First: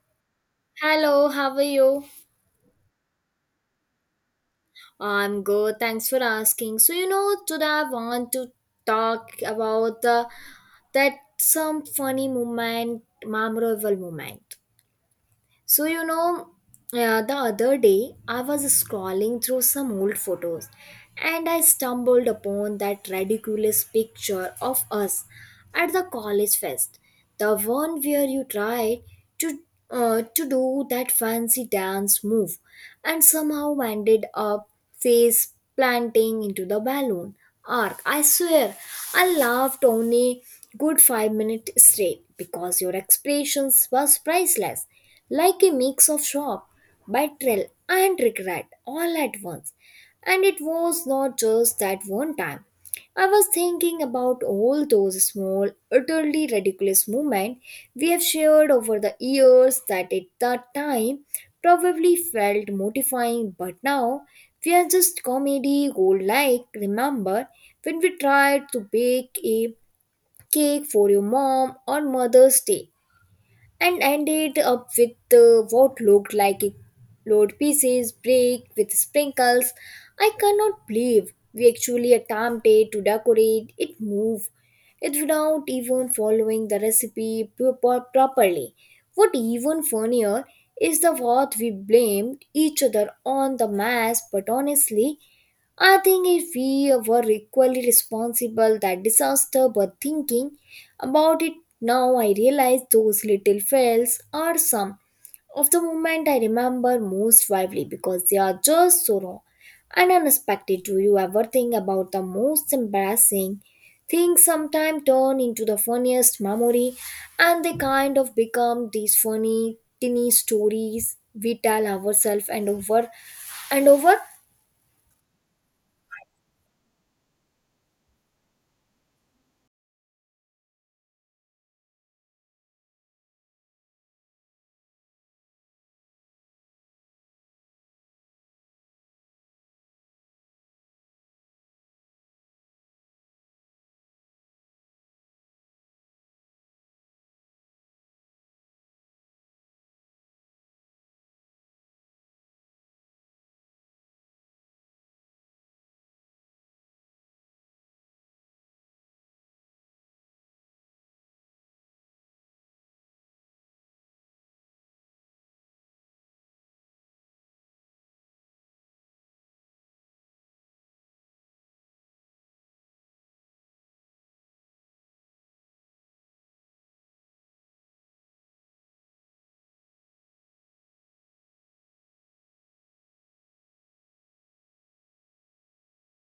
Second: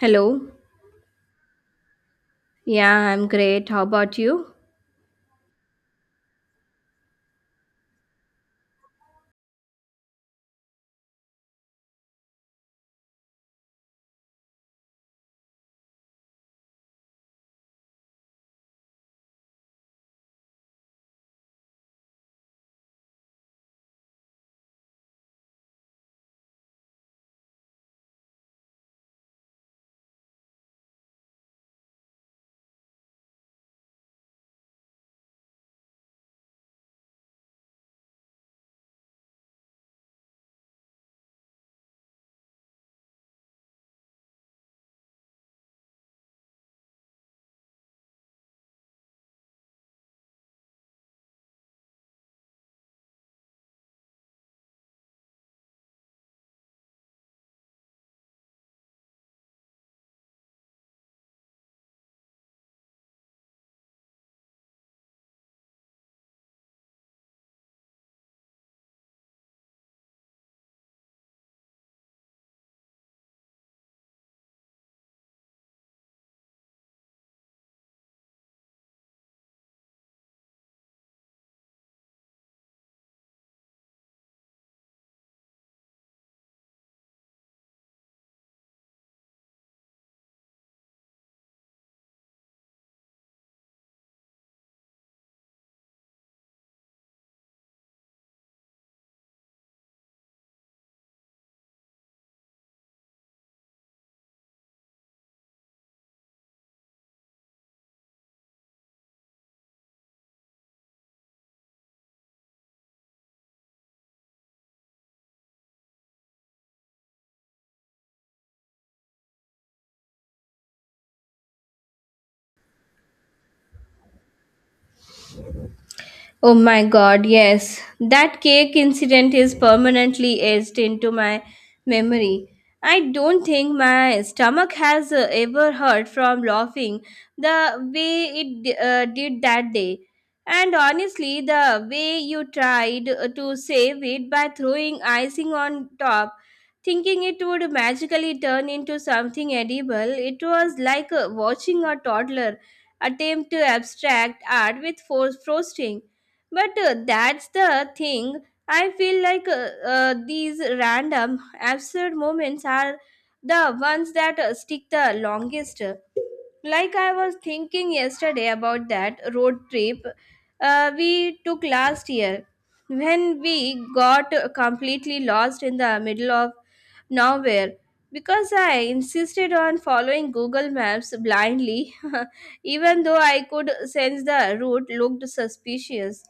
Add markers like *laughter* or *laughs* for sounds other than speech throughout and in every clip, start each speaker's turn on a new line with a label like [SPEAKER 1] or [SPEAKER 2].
[SPEAKER 1] Hello.
[SPEAKER 2] Hello, how are you?
[SPEAKER 1] Yeah, I'm great. How about you?
[SPEAKER 2] I'm good, thanks for asking. So, today I want to talk about the that some funny moment, memorable moment. So, the other day I was scrolling through some old photos and I stumbled upon that ridiculous picture of us at the college fest. The one where you tried to to do that fancy dance move and somehow ended up face planting into the balloon arc. I swear, I laughed only good 5 minutes straight because your expressions was priceless, like a mix of shock, betrayal, and regret all at once. And it was not just that one time. I was thinking about all those small, utterly ridiculous moments we have shared over the years that at that time probably felt mortifying, but now we are just comedy gold, like, remember when we tried to bake a cake for your mom on Mother's Day and ended up with, what looked like a load pieces break with sprinkles? I cannot believe we actually attempted to decorate it, move it, without even following the recipe properly. What even funnier is the what we blamed each other on the mess, but honestly, I think if we were equally responsible that disaster. But thinking about it now, I realize those little fails are some of the moments I remember most vividly because they are just so raw and unexpected. Do you ever think about the most embarrassing things sometimes turn into the funniest memory and they kind of become these funny, tinny stories we tell ourselves and over and over?
[SPEAKER 1] Oh my God, yes. That cake incident is permanently etched into my memory. I don't think my stomach has ever hurt from laughing the way it did that day. And honestly, the way you tried to save it by throwing icing on top, thinking it would magically turn into something edible, it was like watching a toddler attempt to abstract art with frosting. But that's the thing. I feel like these random, absurd moments are the ones that stick the longest. Like, I was thinking yesterday about that road trip we took last year when we got completely lost in the middle of nowhere because I insisted on following Google Maps blindly, *laughs* even though I could sense the route looked suspicious.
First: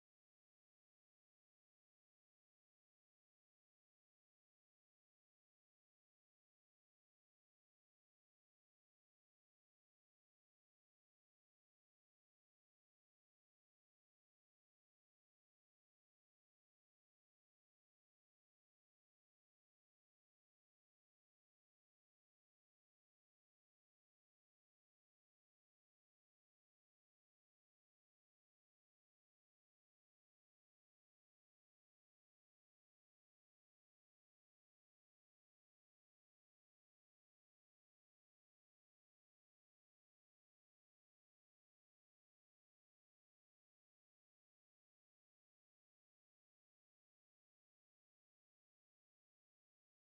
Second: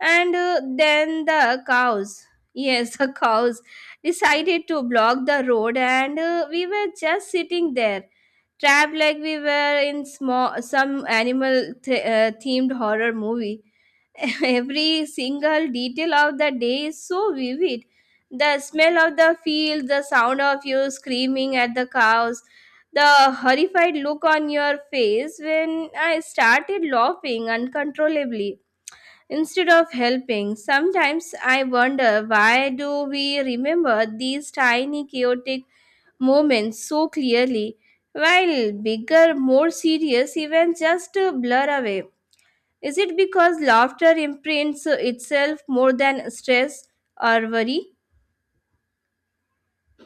[SPEAKER 1] And then the cows, yes, *laughs* the cows decided to block the road, and we were just sitting there, trapped like we were in small some animal themed horror movie. *laughs* Every single detail of the day is so vivid. The smell of the fields, the sound of you screaming at the cows, the horrified look on your face when I started laughing uncontrollably instead of helping. Sometimes I wonder, why do we remember these tiny chaotic moments so clearly while bigger, more serious events just blur away? Is it because laughter imprints itself more than stress or worry?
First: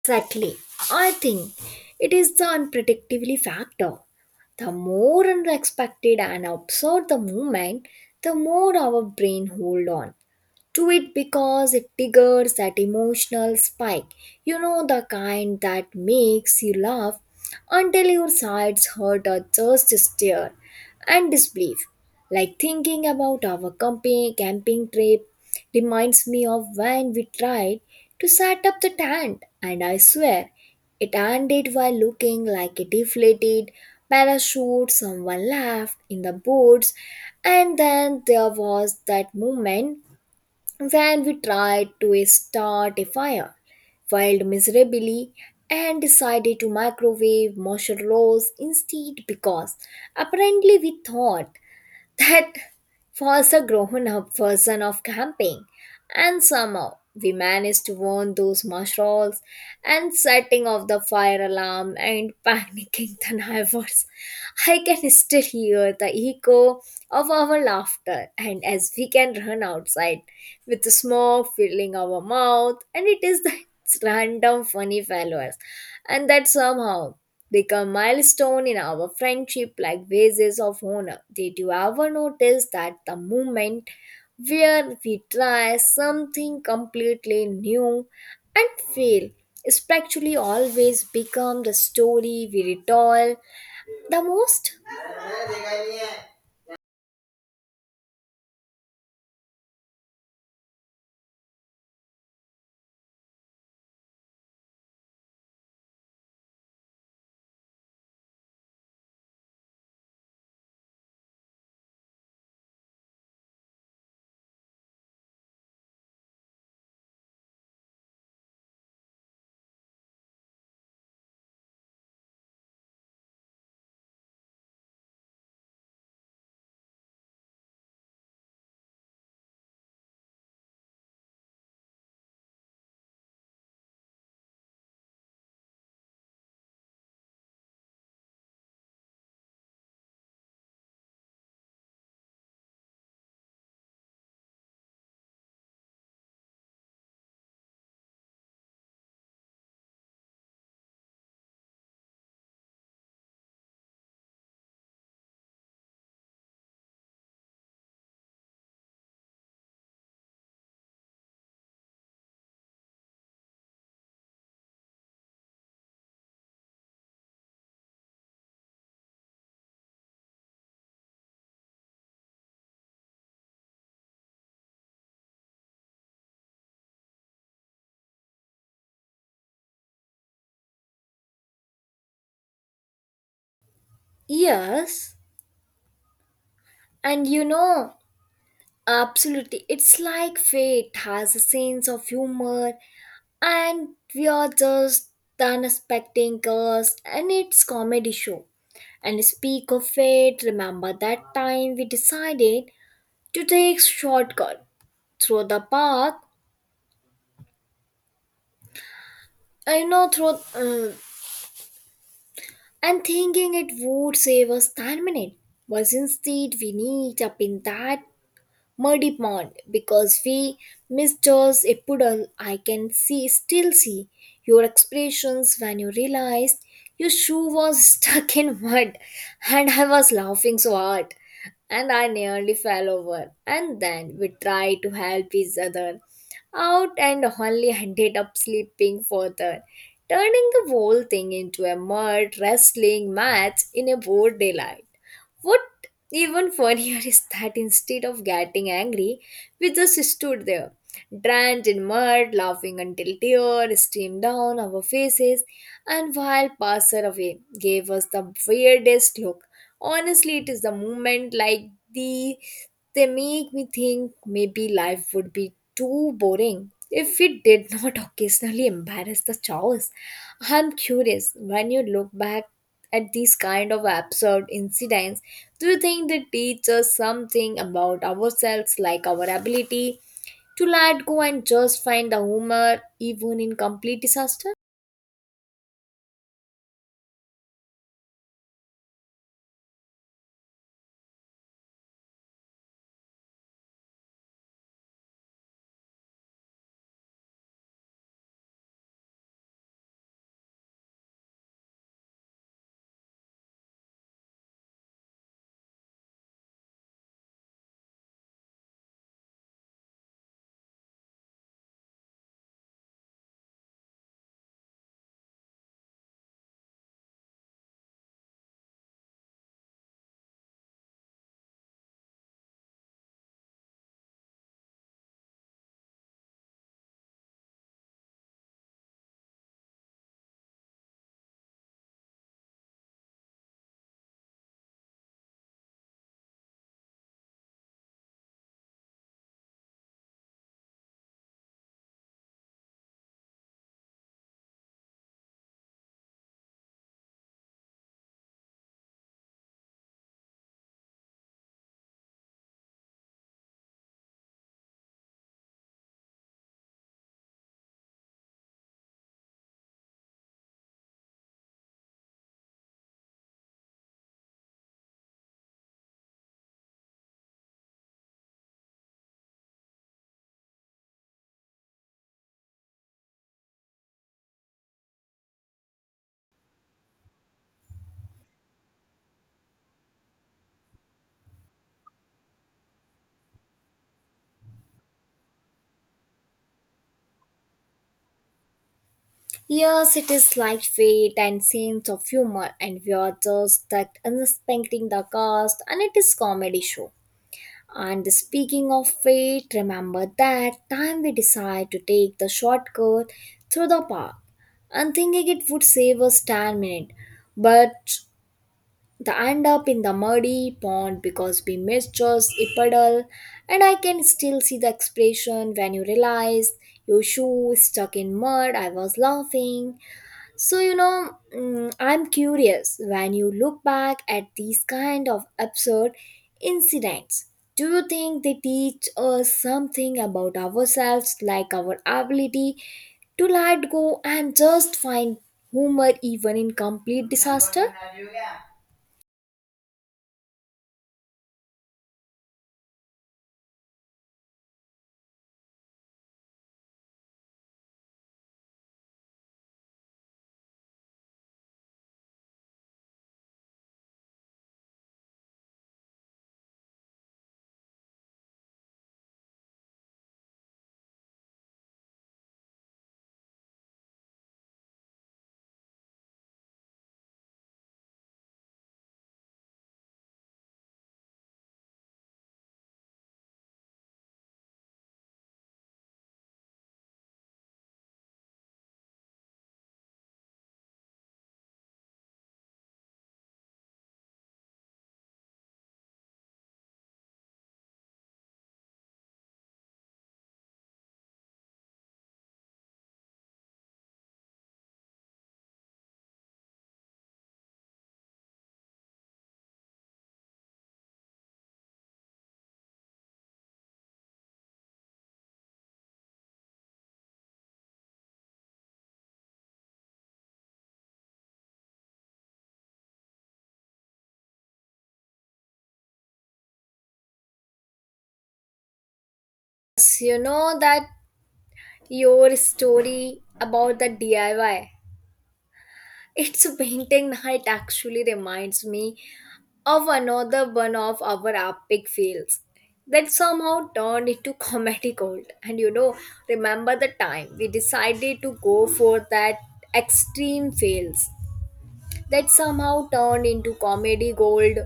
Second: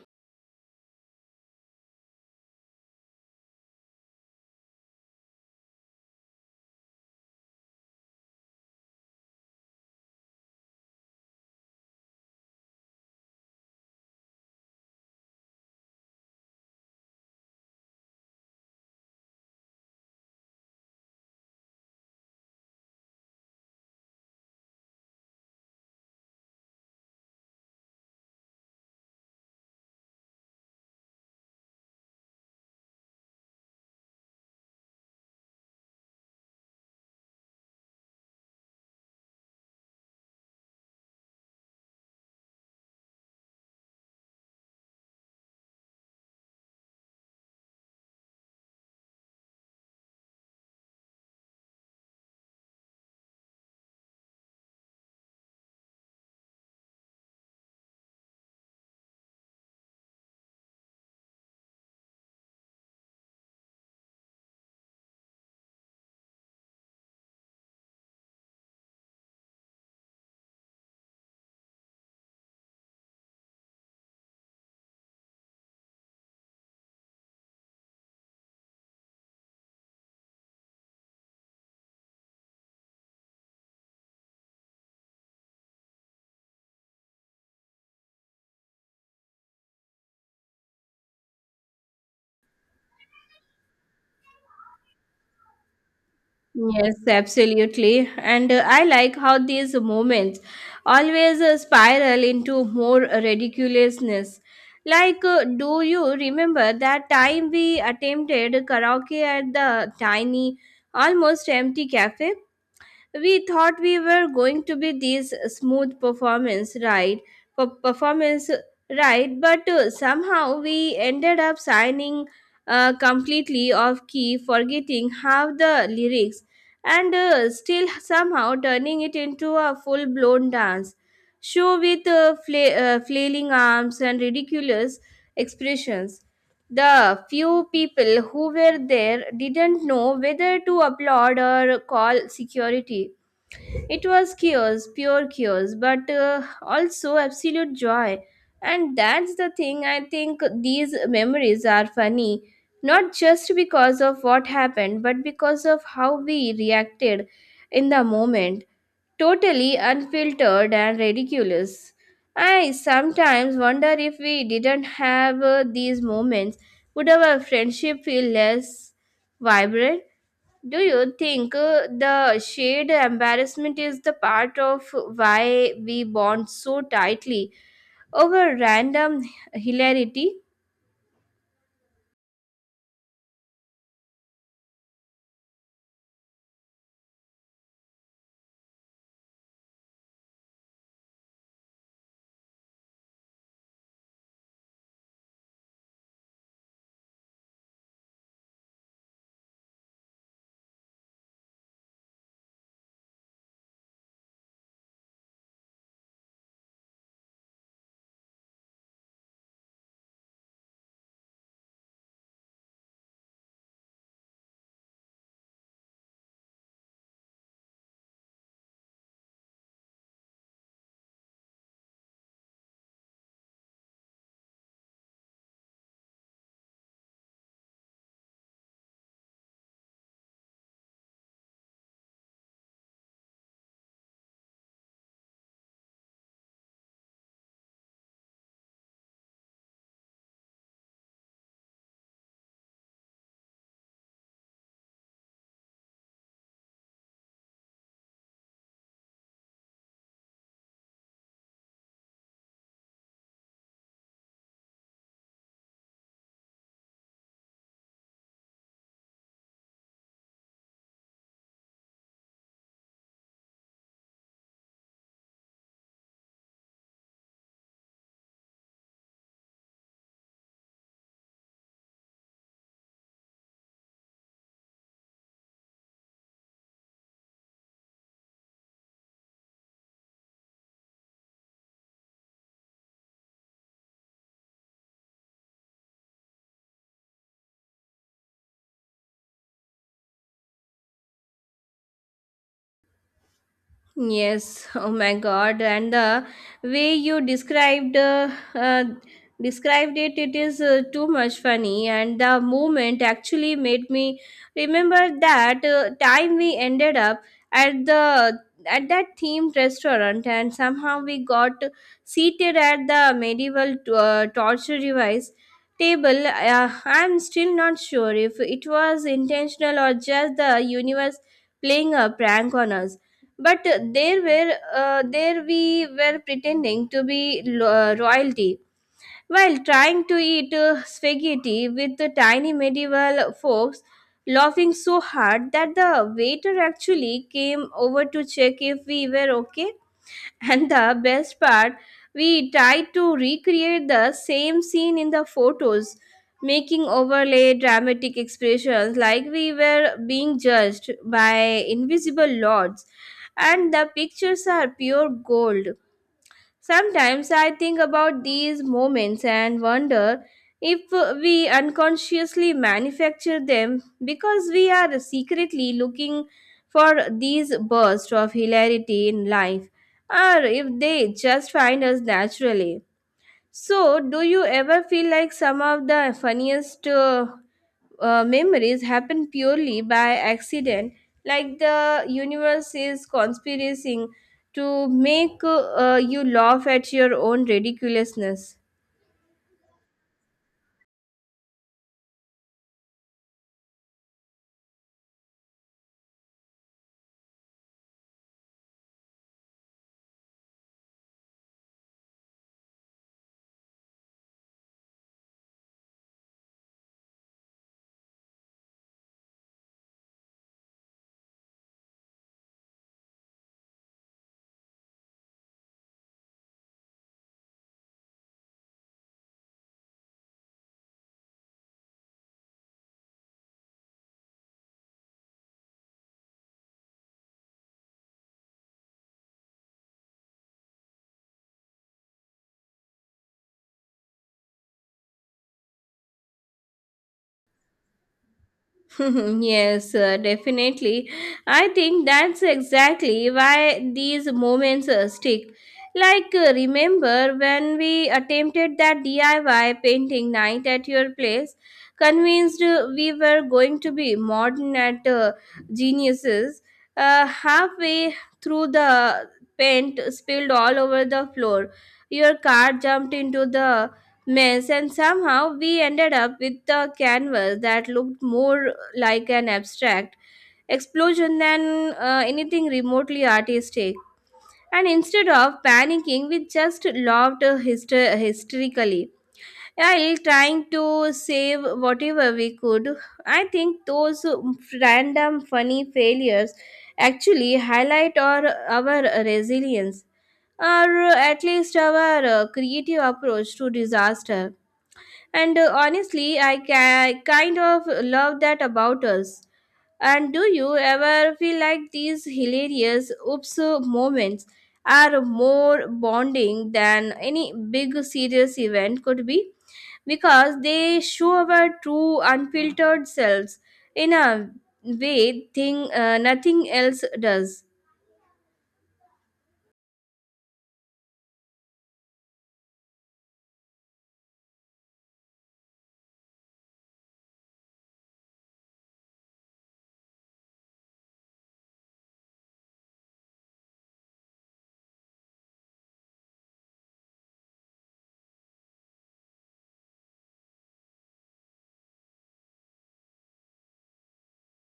[SPEAKER 2] Exactly. I think it is the unpredictability factor. The more unexpected and absurd the movement, the more our brain hold on to it because it triggers that emotional spike. The kind that makes you laugh until your sides hurt or just stare and disbelief. Like thinking about our camping trip reminds me of when we tried to set up the tent, and I swear it ended by looking like a deflated parachute. Someone laughed in the boards, and then there was that moment when we tried to start a fire, failed miserably, and decided to microwave marshmallows instead because apparently we thought that was a grown up version of camping. And somehow we managed to warn those mushrooms and setting off the fire alarm and *laughs* panicking the neighbors. I can still hear the echo of our laughter and as we can run outside with the smoke filling our mouth, and it is the *laughs* random funny followers and that somehow become milestone in our friendship like basis of honor. Did you ever notice that the moment where we try something completely new and fail spiritually always become the story we retell the most?
[SPEAKER 1] Yes, absolutely. And I like how these moments always spiral into more ridiculousness. Like, do you remember that time we attempted karaoke at the tiny, almost empty cafe? We thought we were going to be these smooth performance, right? But somehow we ended up signing completely off key, forgetting half the lyrics, and still somehow turning it into a full blown dance show with flailing arms and ridiculous expressions. The few people who were there didn't know whether to applaud or call security. It was chaos, pure chaos, but also absolute joy. And that's the thing, I think these memories are funny, not just because of what happened, but because of how we reacted in the moment, totally unfiltered and ridiculous. I sometimes wonder, if we didn't have these moments, would our friendship feel less vibrant? Do you think the shared embarrassment is the part of why we bond so tightly over random hilarity?
[SPEAKER 2] Yes, and absolutely, it's like fate has a sense of humor and we are just done expecting us and it's comedy show. And speak of it, remember that time we decided to take shortcut through the park? I know through, and thinking it would save us 10 minutes, but instead we need up in that muddy pond because we missed a puddle. I can still see your expressions when you realized your shoe was *laughs* stuck in mud, and I was laughing so hard and I nearly fell over. And then we tried to help each other out and only ended up sleeping further, turning the whole thing into a mud wrestling match in a broad daylight. What even funnier is that instead of getting angry, we just stood there, drenched in mud, laughing until tears streamed down our faces, and while passer away gave us the weirdest look. Honestly, it is the moment like the they make me think maybe life would be too boring if we did not *laughs* occasionally embarrass the chaos. I'm curious, when you look back at these kind of absurd incidents, do you think they teach us something about ourselves, like our ability to let go and just find the humor even in complete disaster?
[SPEAKER 1] Yes, *laughs* oh my God, and the way you uh, described it, it is too much funny, and the moment actually made me remember that time we ended up at the at that themed restaurant, and somehow we got seated at the medieval torture device table. I'm still not sure if it was intentional or just the universe playing a prank on us, but there we were, pretending to be royalty while trying to eat spaghetti with the tiny medieval forks, laughing so hard that the waiter actually came over to check if we were okay. And the best part, we tried to recreate the same scene in the photos, making overlay dramatic expressions like we were being judged by invisible lords. And the pictures are pure gold. Sometimes I think about these moments and wonder if we unconsciously manufacture them because we are secretly looking for these bursts of hilarity in life, or if they just find us naturally. So, do you ever feel like some of the funniest memories happen purely by accident, like the universe is conspiring to make you laugh at your own ridiculousness?
[SPEAKER 2] Yes, it is like fate and sense of humor, and we are just stuck unexpecting the cast, and it is comedy show. And speaking of fate, remember that time we decide to take the shortcut through the park and thinking it would save us 10 minutes? But the end up in the muddy pond because we misjudged a puddle, and I can still see the expression when you realize your shoe is stuck in mud. I was laughing so, I'm curious, when you look back at these kind of absurd incidents, do you think they teach us something about ourselves, like our ability to let go and just find humor even in complete disaster?
[SPEAKER 1] *laughs* Yes, definitely. I think that's exactly why these moments stick. Like, remember when we attempted that DIY painting night at your place, convinced we were going to be modern at geniuses, halfway through the paint spilled all over the floor. Your car jumped into the mess and somehow we ended up with the canvas that looked more like an abstract explosion than anything remotely artistic. And instead of panicking, we just loved hysterically while trying to save whatever we could. I think those random funny failures actually highlight our resilience, or at least our creative approach to disaster. And honestly, kind of love that about us. And do you ever feel like these hilarious oops moments are more bonding than any big serious event could be? Because they show our true unfiltered selves in a way nothing else does.
[SPEAKER 2] Yes, you know that. Your story about the DIY, it's painting night, actually reminds me of another one of our epic fails that somehow turned into comedy gold. And remember the time we decided to go for that extreme fails that somehow turned into comedy gold.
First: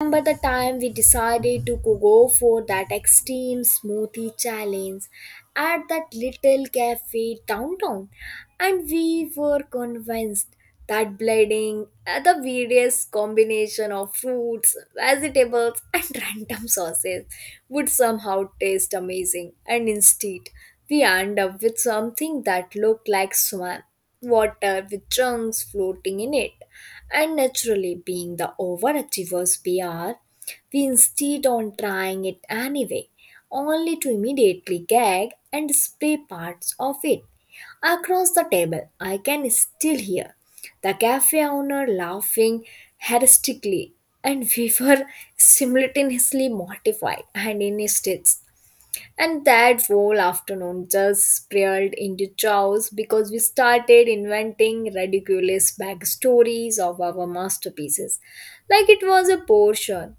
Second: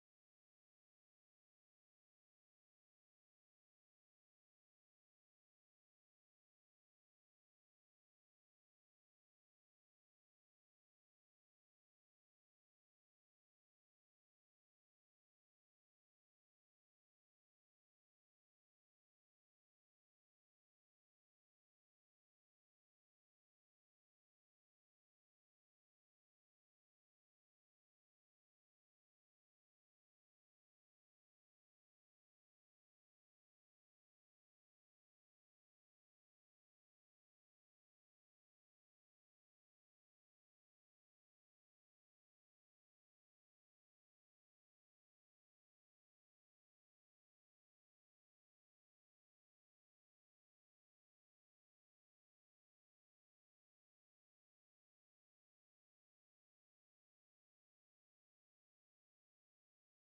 [SPEAKER 2] Remember the time we decided to go for that extreme smoothie challenge at that little cafe downtown? And we were convinced that blending, the various combination of fruits, vegetables, *laughs* and random sauces would somehow taste amazing. And instead, we end up with something that looked like swam water with chunks floating in it. And naturally, being the overachievers we are, we insist on trying it anyway, only to immediately gag and spray parts of it across the table. I can still hear the cafe owner laughing hysterically, and we were *laughs* simultaneously mortified and in hysterics. And that whole afternoon just spiraled into chaos because we started inventing ridiculous backstories of our masterpieces, like it was a portion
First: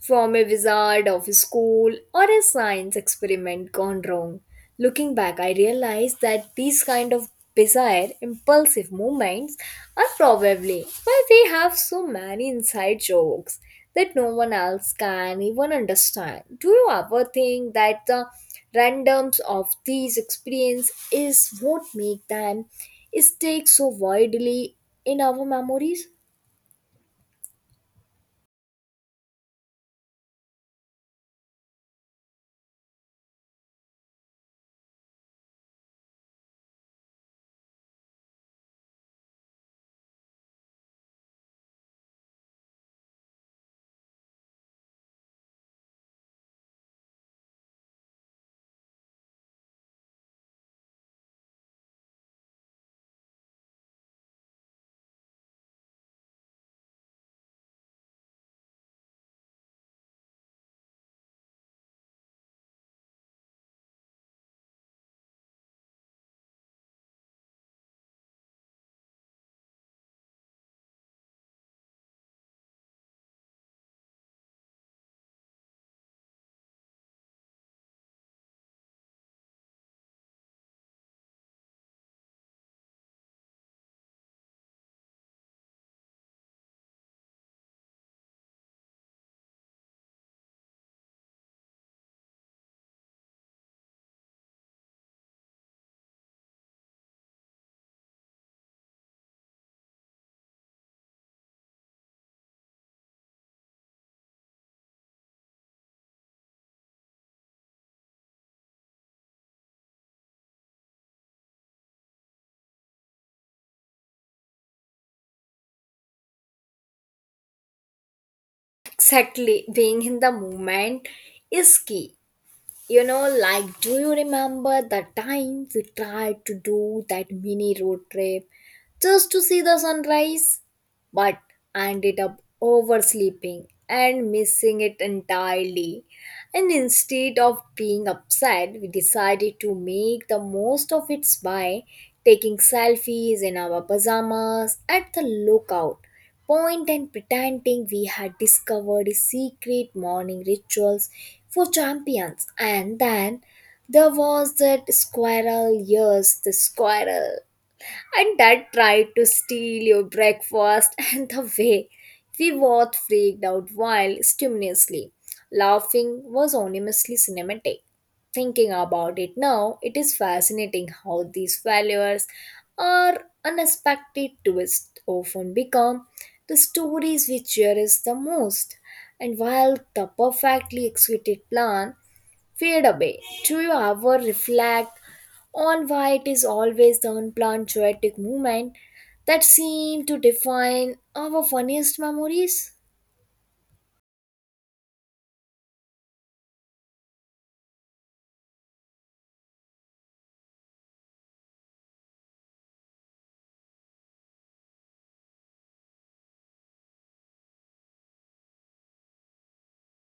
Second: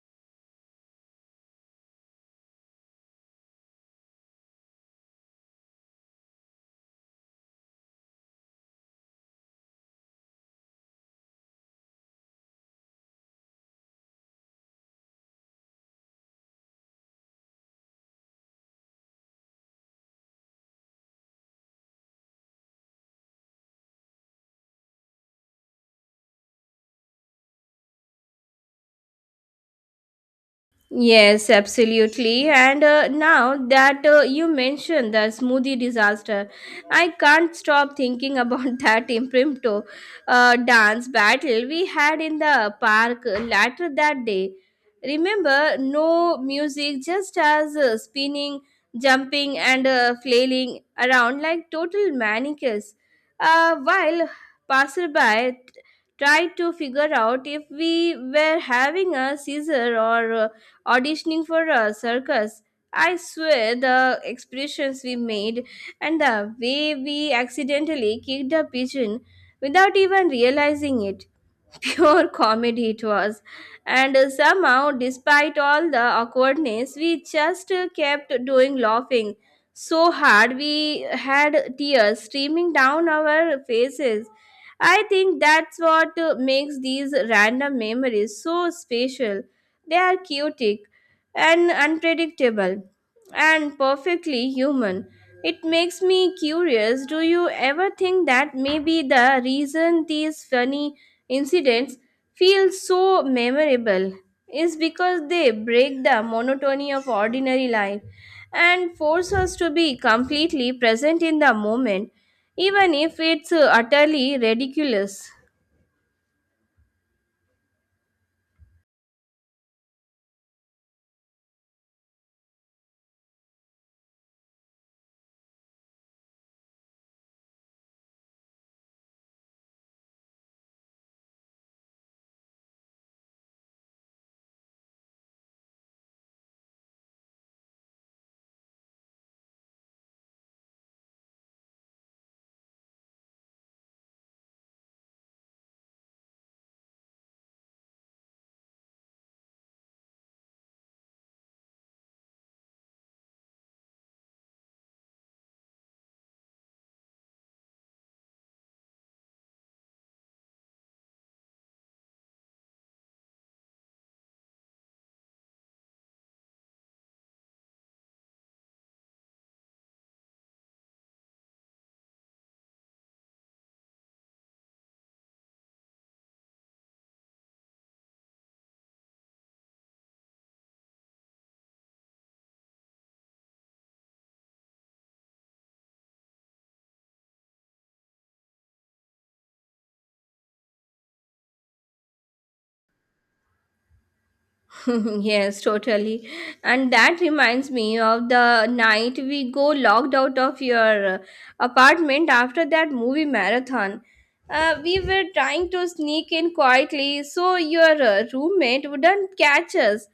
[SPEAKER 2] from a wizard of a school or a science experiment gone wrong. Looking back, I realized that these kind of bizarre, impulsive movements are probably why we have so many inside jokes that no one else can even understand. Do you ever think that the randoms of these experience is what make them stick so widely in our memories?
[SPEAKER 1] Yes, absolutely. And now that you mentioned the smoothie disaster, I can't stop thinking about *laughs* that impromptu dance battle we had in the park later that day. Remember, no music, just us spinning, jumping, and flailing around like total manicures, while passerby tried to figure out if we were having a seizure or auditioning for a circus. I swear, the expressions we made and the way we accidentally kicked a pigeon without even realizing it. *laughs* Pure comedy it was. And somehow, despite all the awkwardness, we just kept doing laughing so hard we had tears streaming down our faces. I think that's what makes these random memories so special. They are chaotic and unpredictable and perfectly human. It makes me curious, do you ever think that maybe the reason these funny incidents feel so memorable is because they break the monotony of ordinary life and force us to be completely present in the moment? Even if it's utterly ridiculous.
[SPEAKER 2] Exactly, being in the moment is key. Like, do you remember the time we tried to do that mini road trip just to see the sunrise? But I ended up oversleeping and missing it entirely. And instead of being upset, we decided to make the most of it by taking selfies in our pajamas at the lookout point and pretending we had discovered secret morning rituals for champions. And then there was that squirrel, yes, the squirrel, and dad tried to steal your breakfast *laughs* and the way we both freaked out while stimulantly laughing was enormously cinematic. Thinking about it now, it is fascinating how these failures are unexpected twists often become the stories we cherish the most, and while the perfectly executed plan fade away. Do you ever reflect on why it is always the unplanned poetic movement that seem to define our funniest memories?
[SPEAKER 1] *laughs* Yes, totally. And that reminds me of the night we go locked out of your apartment after that movie marathon. We were trying to sneak in quietly so your roommate wouldn't catch us,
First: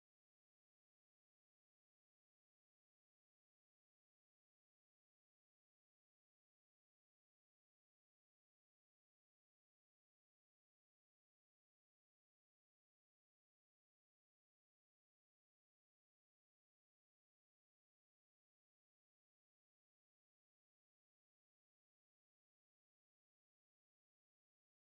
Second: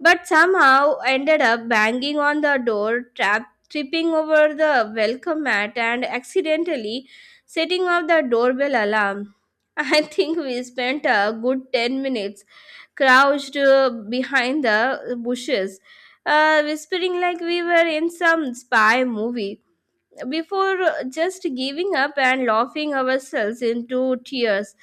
[SPEAKER 1] but somehow ended up banging on the door, tripping over the welcome mat, and accidentally setting off the doorbell alarm. *laughs* I think we spent a good 10 minutes crouched behind the bushes, whispering like we were in some spy movie, before just giving up and laughing ourselves into tears.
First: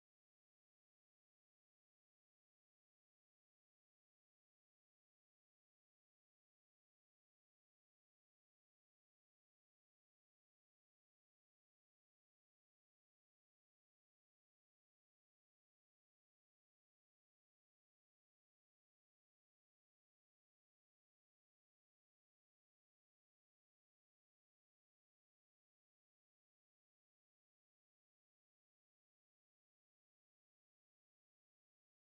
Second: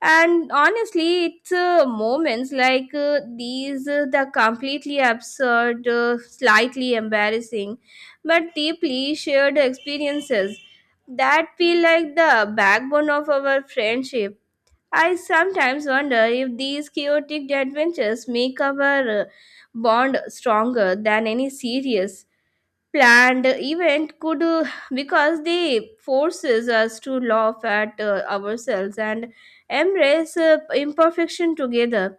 [SPEAKER 1] And honestly, it's moments like these, the completely absurd, slightly embarrassing, but deeply shared experiences that feel like the backbone of our friendship. I sometimes wonder if these chaotic adventures make our bond stronger than any serious planned event could, because they forces us to laugh at ourselves and embrace imperfection together.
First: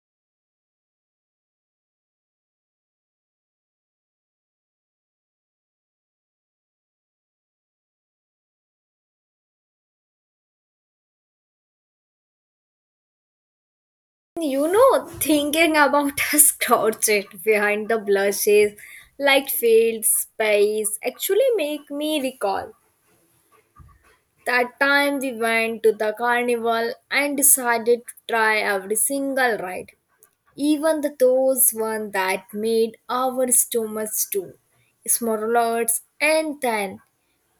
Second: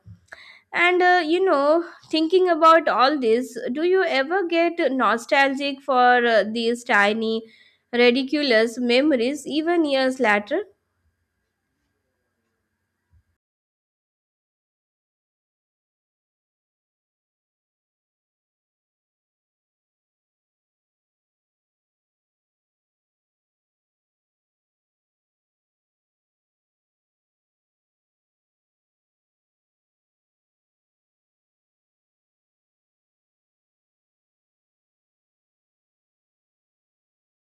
[SPEAKER 1] And you know, thinking about all this, do you ever get nostalgic for these tiny ridiculous memories even years later?
[SPEAKER 2] Thinking about *laughs* us crouched behind the blushes, light fields, space, actually make me recall that time we went to the carnival and decided to try every single ride, even the those one that made our stomachs too smaller. And then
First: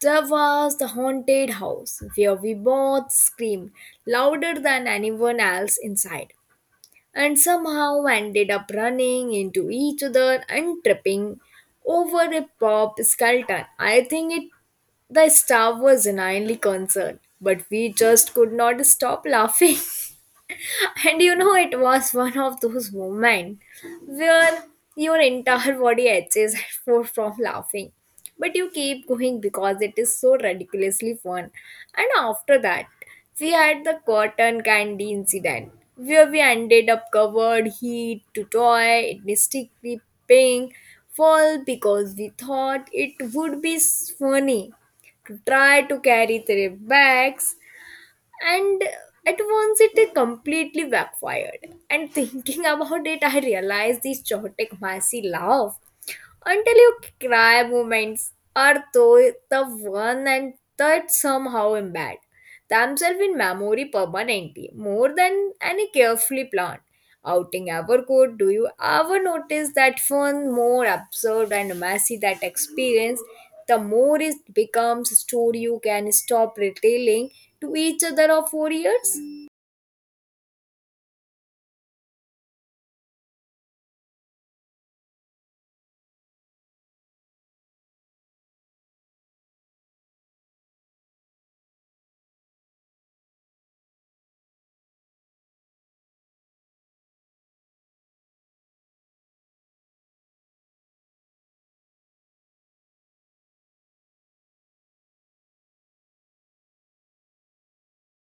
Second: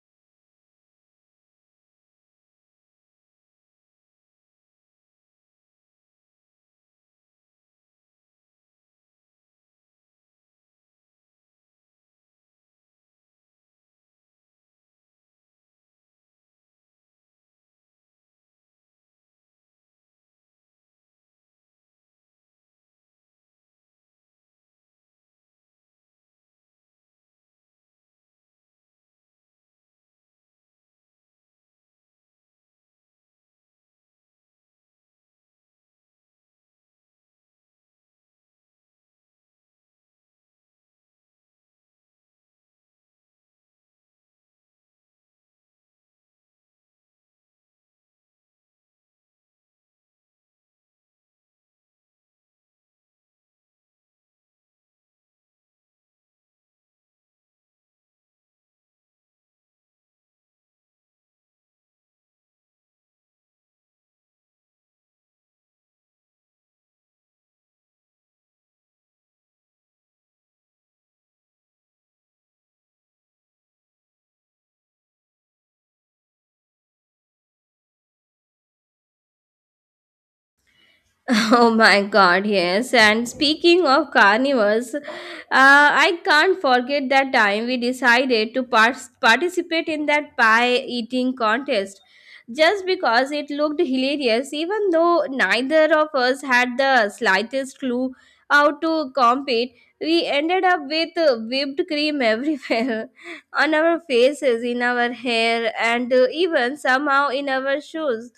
[SPEAKER 2] there was the haunted house where we both screamed louder than anyone else inside and somehow ended up running into each other and tripping over a pop skeleton. I think it, the star was genuinely concerned, but we just could not stop laughing. *laughs* And it was one of those moments where your entire body itches for from laughing. But you keep going because it is so ridiculously fun. And after that, we had the cotton candy incident where we ended up covered heat to toy, mystically pink, fall because we thought it would be funny to try to carry three bags and at once it completely backfired. And thinking *laughs* about it, I realized this chaotic messy laugh until you cry moments are though the one and that somehow embed themselves in memory permanently more than any carefully planned outing ever could. Do you ever notice that one more absurd and messy that experience, the more it becomes a story you can stop retailing to each other of 4 years?
[SPEAKER 1] *laughs* Oh my God, yes. And speaking of carnivores, I can't forget that time we decided to participate in that pie eating contest just because it looked hilarious, even though neither of us had the slightest clue how to compete. We ended up with whipped cream everywhere, *laughs* on our faces, in our hair, and even somehow in our shoes,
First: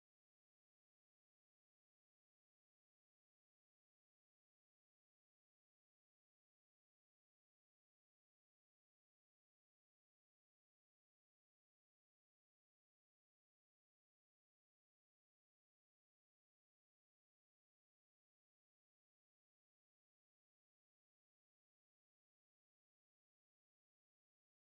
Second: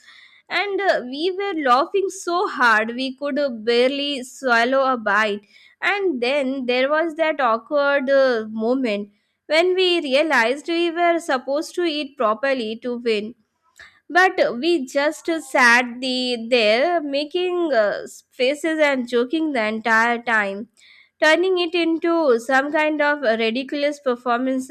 [SPEAKER 1] and we were laughing so hard we could barely swallow a bite. And then there was that awkward moment when we realized we were supposed to eat properly to win. But we just sat there making faces and joking the entire time, turning it into some kind of ridiculous performance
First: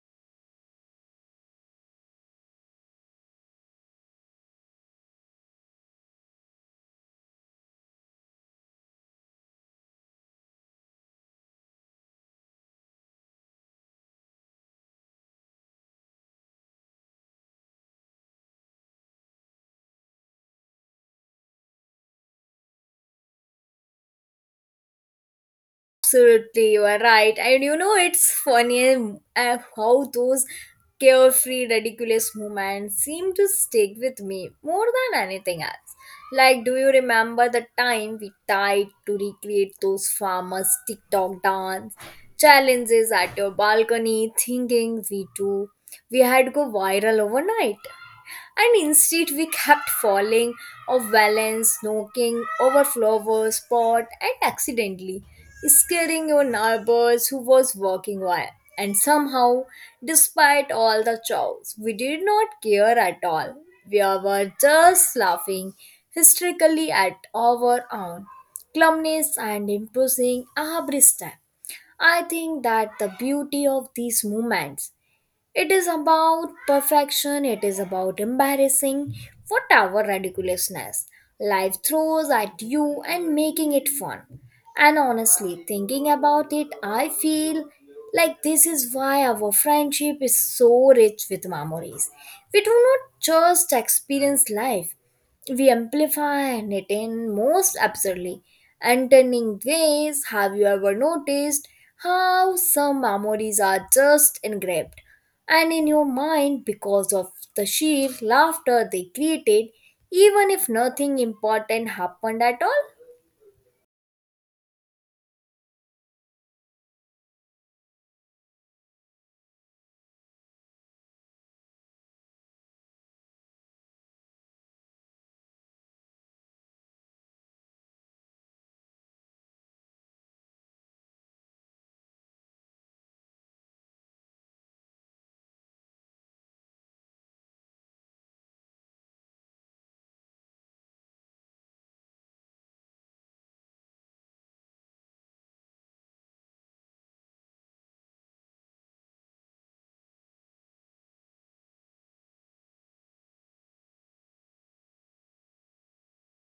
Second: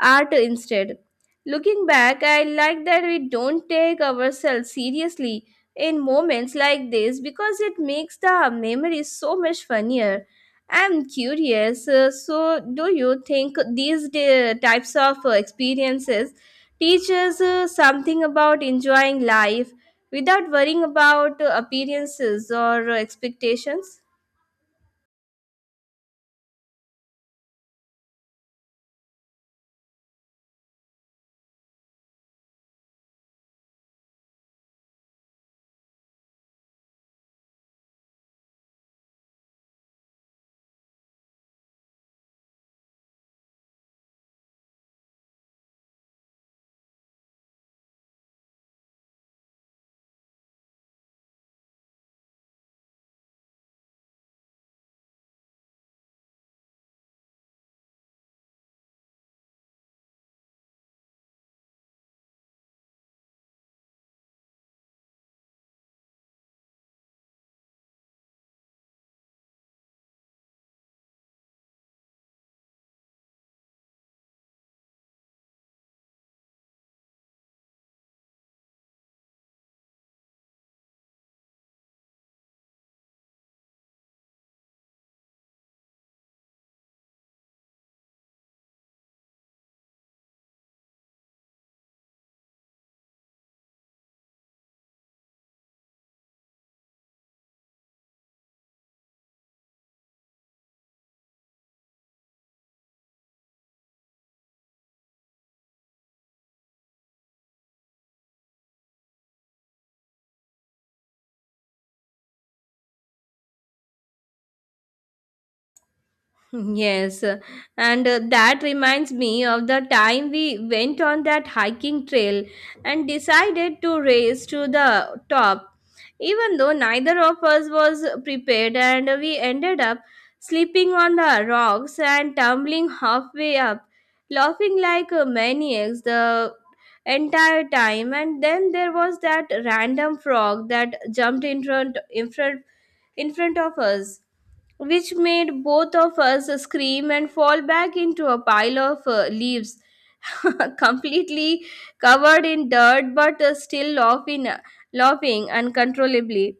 [SPEAKER 1] art instead. Looking back, I like that we don't take ourselves seriously in moments like this because it makes the memory so much funnier. I'm curious, so do you think these types of experiences teach us something about enjoying life without worrying about appearances or expectations?
[SPEAKER 2] Absolutely, you are right. And it's funny, how those carefree, ridiculous moments seem to stick with me more than anything else. Like, do you remember the time we tried to recreate those famous TikTok dance challenges at your balcony, thinking we too we had go viral overnight? And instead, we kept falling off balance, knocking over flowers, pot, and accidentally scaring our neighbors who was walking by. And somehow, despite all the chows, we did not care at all. We were just laughing hysterically at our own clumsiness and imposing every step. I think that the beauty of these moments, it is about perfection, it is about embarrassing whatever ridiculousness life throws at you and making it fun. And honestly, thinking about it, I feel like this is why our friendship is so rich with memories. We do not just experience life, we amplify and it most absurdly. And turning ways, have you ever noticed how some memories are just engraved and in your mind because of the sheer laughter they created, even if nothing important happened at all?
[SPEAKER 1] Yes, and that reminds me of the time we went on that hiking trail and decided to race to the top. Even though neither of us was prepared, and we ended up slipping on the rocks and tumbling halfway up, laughing like maniacs the entire time. And then there was that random frog that jumped in front of us, which made both of us scream and fall back into a pile of leaves, *laughs* completely covered in dirt but still laughing uncontrollably.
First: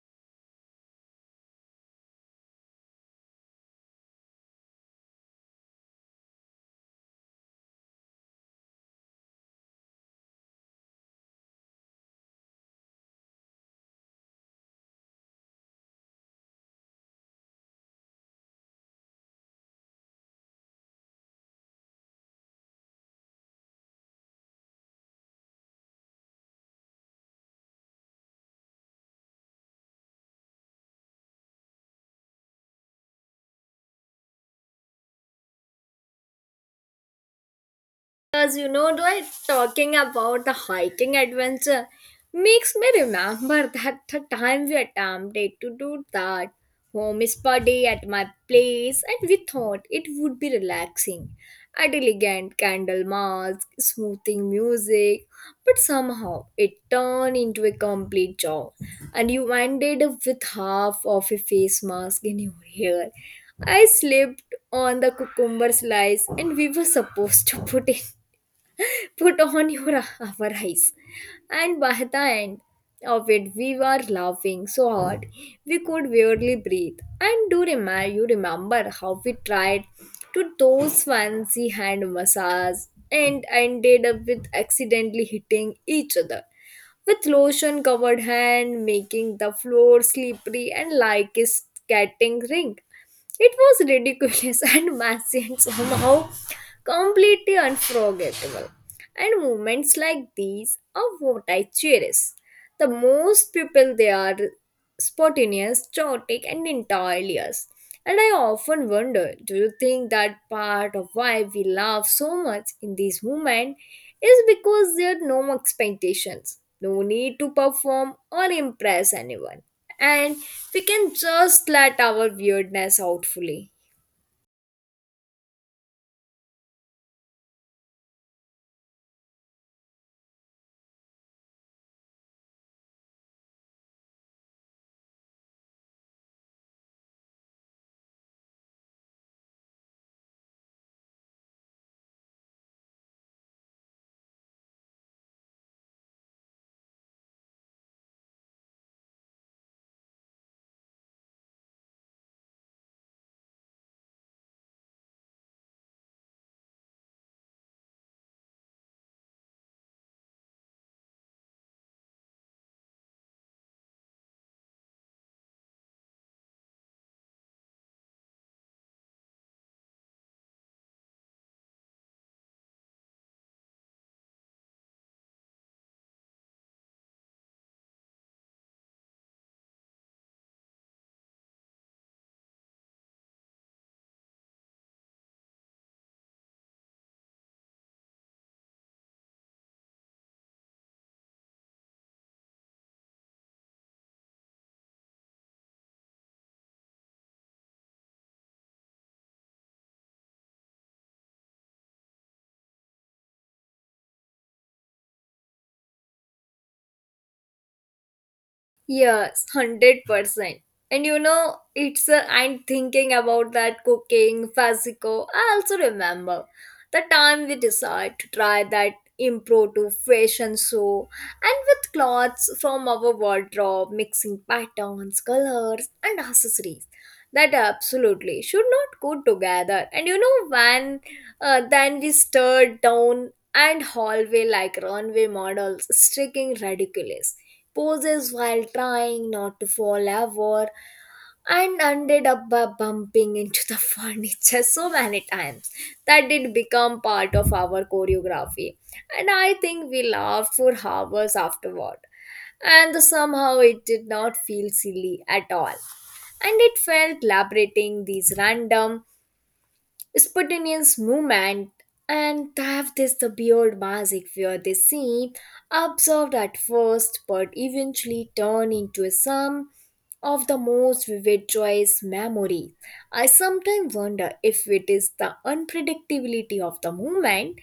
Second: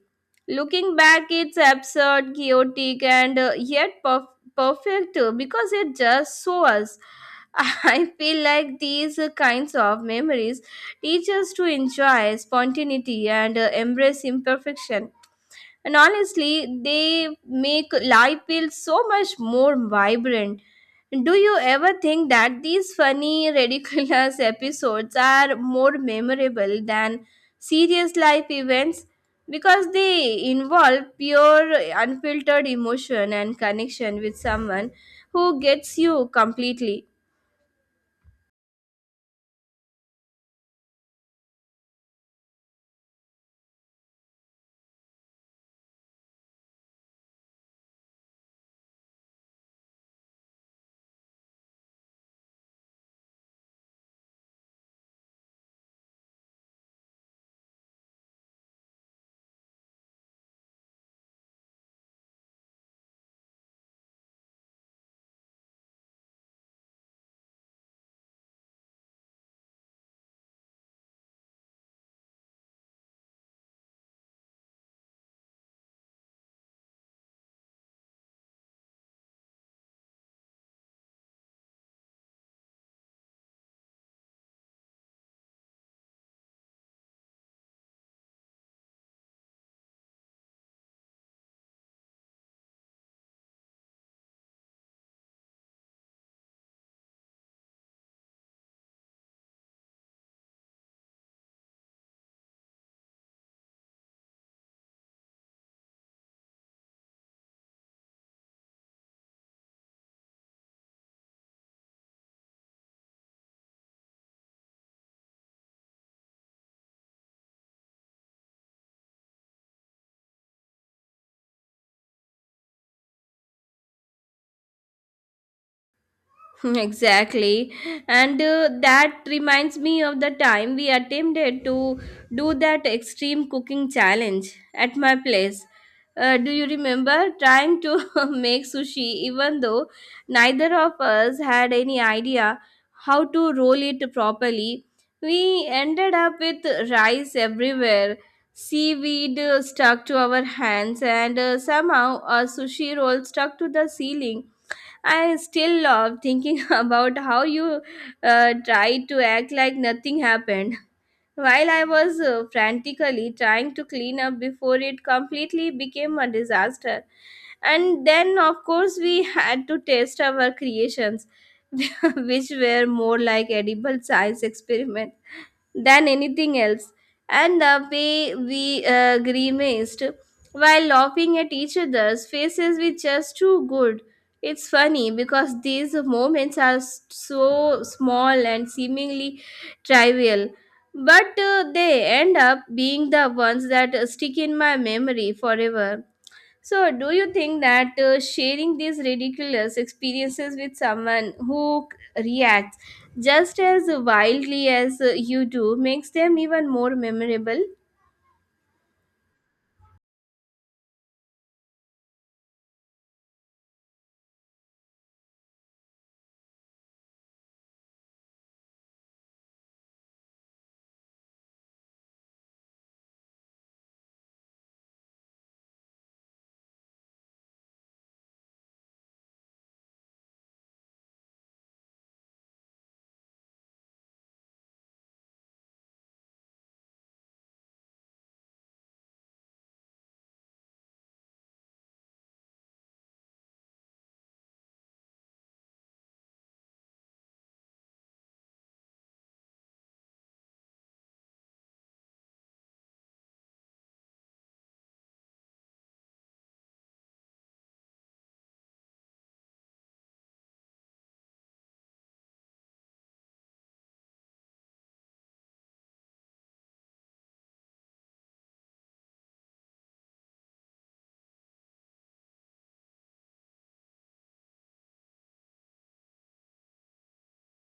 [SPEAKER 1] Looking back, it's absurd, chaotic, and yet perfect because it just so us. *laughs* I feel like these kinds of memories teach us to enjoy spontaneity and embrace imperfection, and honestly they make life feel so much more vibrant. Do you ever think that these funny *laughs* ridiculous episodes are more memorable than serious life events because they involve pure unfiltered emotion and connection with someone who gets you completely?
[SPEAKER 2] Because like talking about the hiking adventure makes me remember that the time we attempted to do that home spa day at my place, and we thought it would be relaxing, a elegant candle mask, smoothing music, but somehow it turned into a complete job, and you ended up with half of a face mask in your hair. I slipped on the cucumber slice and we were supposed to put on your *laughs* our eyes. And by the end of it, we were laughing so hard we could barely breathe. And do remember, you remember how we tried to those fancy hand massage and ended up with accidentally hitting each other with lotion covered hand, making the floor slippery and like a skating rink. It was ridiculous *laughs* and messy and somehow completely unforgettable. And moments like these are what I cherish the most. People, they are spontaneous, chaotic, and entirely us. And I often wonder, do you think that part of why we laugh so much in this moment is because there are no expectations, no need to perform or impress anyone, and we can just let our weirdness out fully?
[SPEAKER 1] *laughs* Exactly. And that reminds me of the time we attempted to do that extreme cooking challenge at my place. Do you remember trying to *laughs* make sushi even though neither of us had any idea how to roll it properly? We ended up with rice everywhere, seaweed stuck to our hands, and somehow a sushi roll stuck to the ceiling. I still love thinking *laughs* about how you tried to act like nothing happened while I was frantically trying to clean up before it completely became a disaster. And then, of course, we had to test our creations, *laughs* which were more like edible science experiments than anything else, and the way we grimaced while laughing at each other's faces was just too good. It's funny because these moments are so small and seemingly trivial, but they end up being the ones that stick in my memory forever. So, do you think that sharing these ridiculous experiences with someone who reacts just as wildly as you do makes them even more memorable?
[SPEAKER 2] Yes, 100%. And it's I'm thinking about that cooking fascico. I also remember the time we decided to try that impromptu fashion show, and with clothes from our wardrobe, mixing patterns, colors, and accessories that absolutely should not go together. And when then we stared down and hallway like runway models, streaking ridiculous poses while trying not to fall over and ended up by bumping into the *laughs* furniture so many times that it became part of our choreography. And I think we laughed for hours afterward and somehow it did not feel silly at all, and it felt liberating. These random spontaneous movement and have this the beard magic where they seem observed at first but eventually turn into some of the most vivid joyous memory. I sometimes wonder if it is the unpredictability of the movement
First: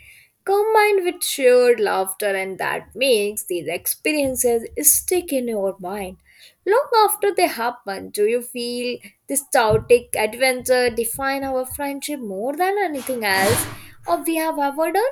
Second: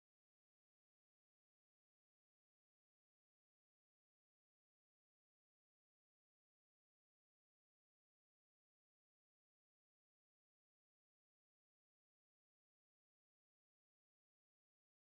[SPEAKER 2] combined with shared laughter and that makes these experiences stick in your mind long after they happen. Do you feel this chaotic adventure define our friendship more than anything else or we have ever done?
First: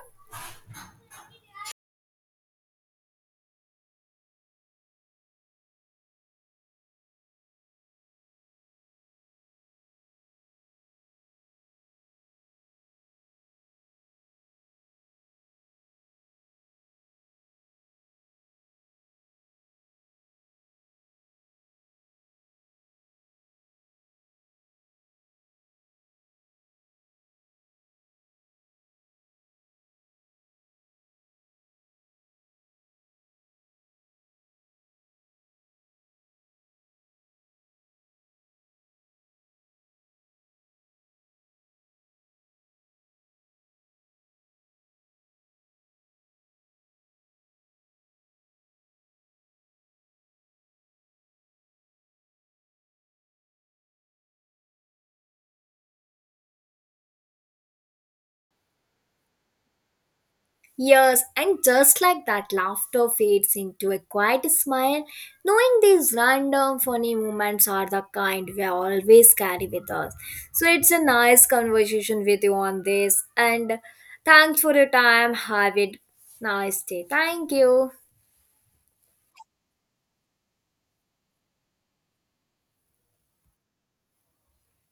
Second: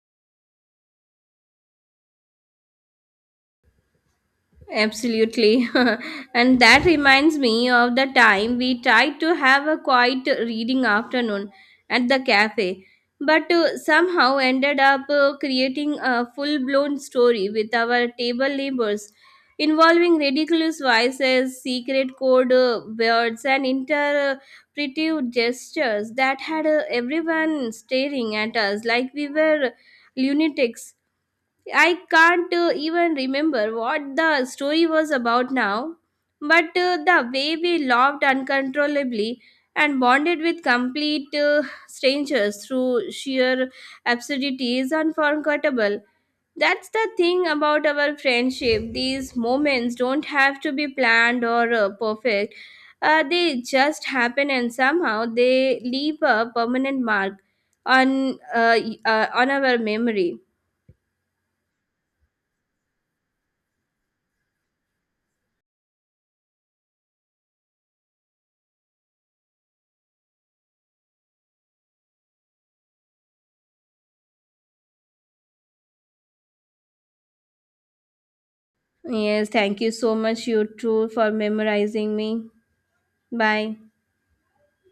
[SPEAKER 1] Absolutely. *laughs* And that reminds me of the time we tried to have a quiet reading afternoon at the cafe, but somehow ended up creating a full blown story with our table neighbors, involving ridiculous voices, secret code words, and interpretive gestures that had everyone staring at us like we were lunatics. I can't even remember what the story was about now, but the way we laughed uncontrollably and bonded with complete strangers through sheer absurdity is unforgettable. That's the thing about our friendship. These moments don't have to be planned or perfect. They just happen and somehow they leave a permanent mark on on our memory.
[SPEAKER 2] Yes, and just like that, laughter fades into a quiet smile, knowing these random funny moments are the kind we always carry with us. So it's a nice conversation with you on this, and thanks for your time. Have a nice day. Thank you.
[SPEAKER 1] Yes, thank you so much, you too, for memorizing me. Bye.